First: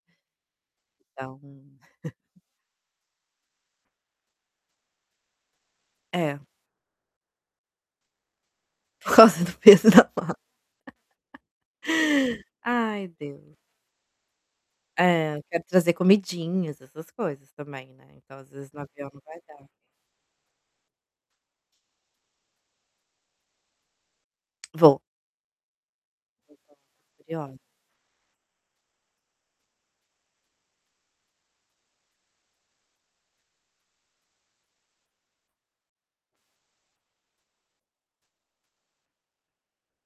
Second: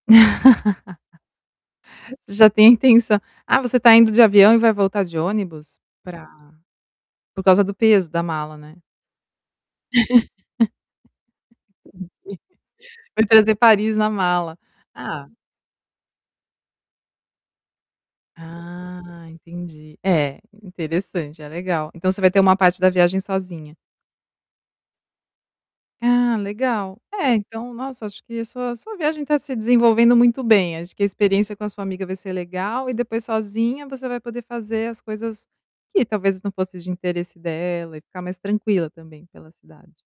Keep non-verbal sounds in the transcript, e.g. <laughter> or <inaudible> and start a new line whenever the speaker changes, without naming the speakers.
<laughs>
Dá um
Você
<chuckles>
já tem a intenção ah, você tá indo de avião e vai voltar de ônibus? Pra
É.
por causa do peso da mala, né.
Por causa do peso da mala. <chuckles>
<chuckles>
Ai
Vai trazer
Deus.
Paris na mala. Ah
É, quero trazer comidinhas, essas coisas também, né, então, às vezes no avião não
Ah,
vai dar.
entendi, é, interessante, é legal. Então, você vai ter uma parte da viagem sozinha.
Vou.
Ah, legal, é
Curiosa.
então, nossa, acho sua sua viagem tá se desenvolvendo muito bem, acho que a experiência com a sua amiga vai ser legal e depois sozinha você vai poder fazer as coisas que talvez não fosse de interesse dela e ficar mais tranquila também pela cidade.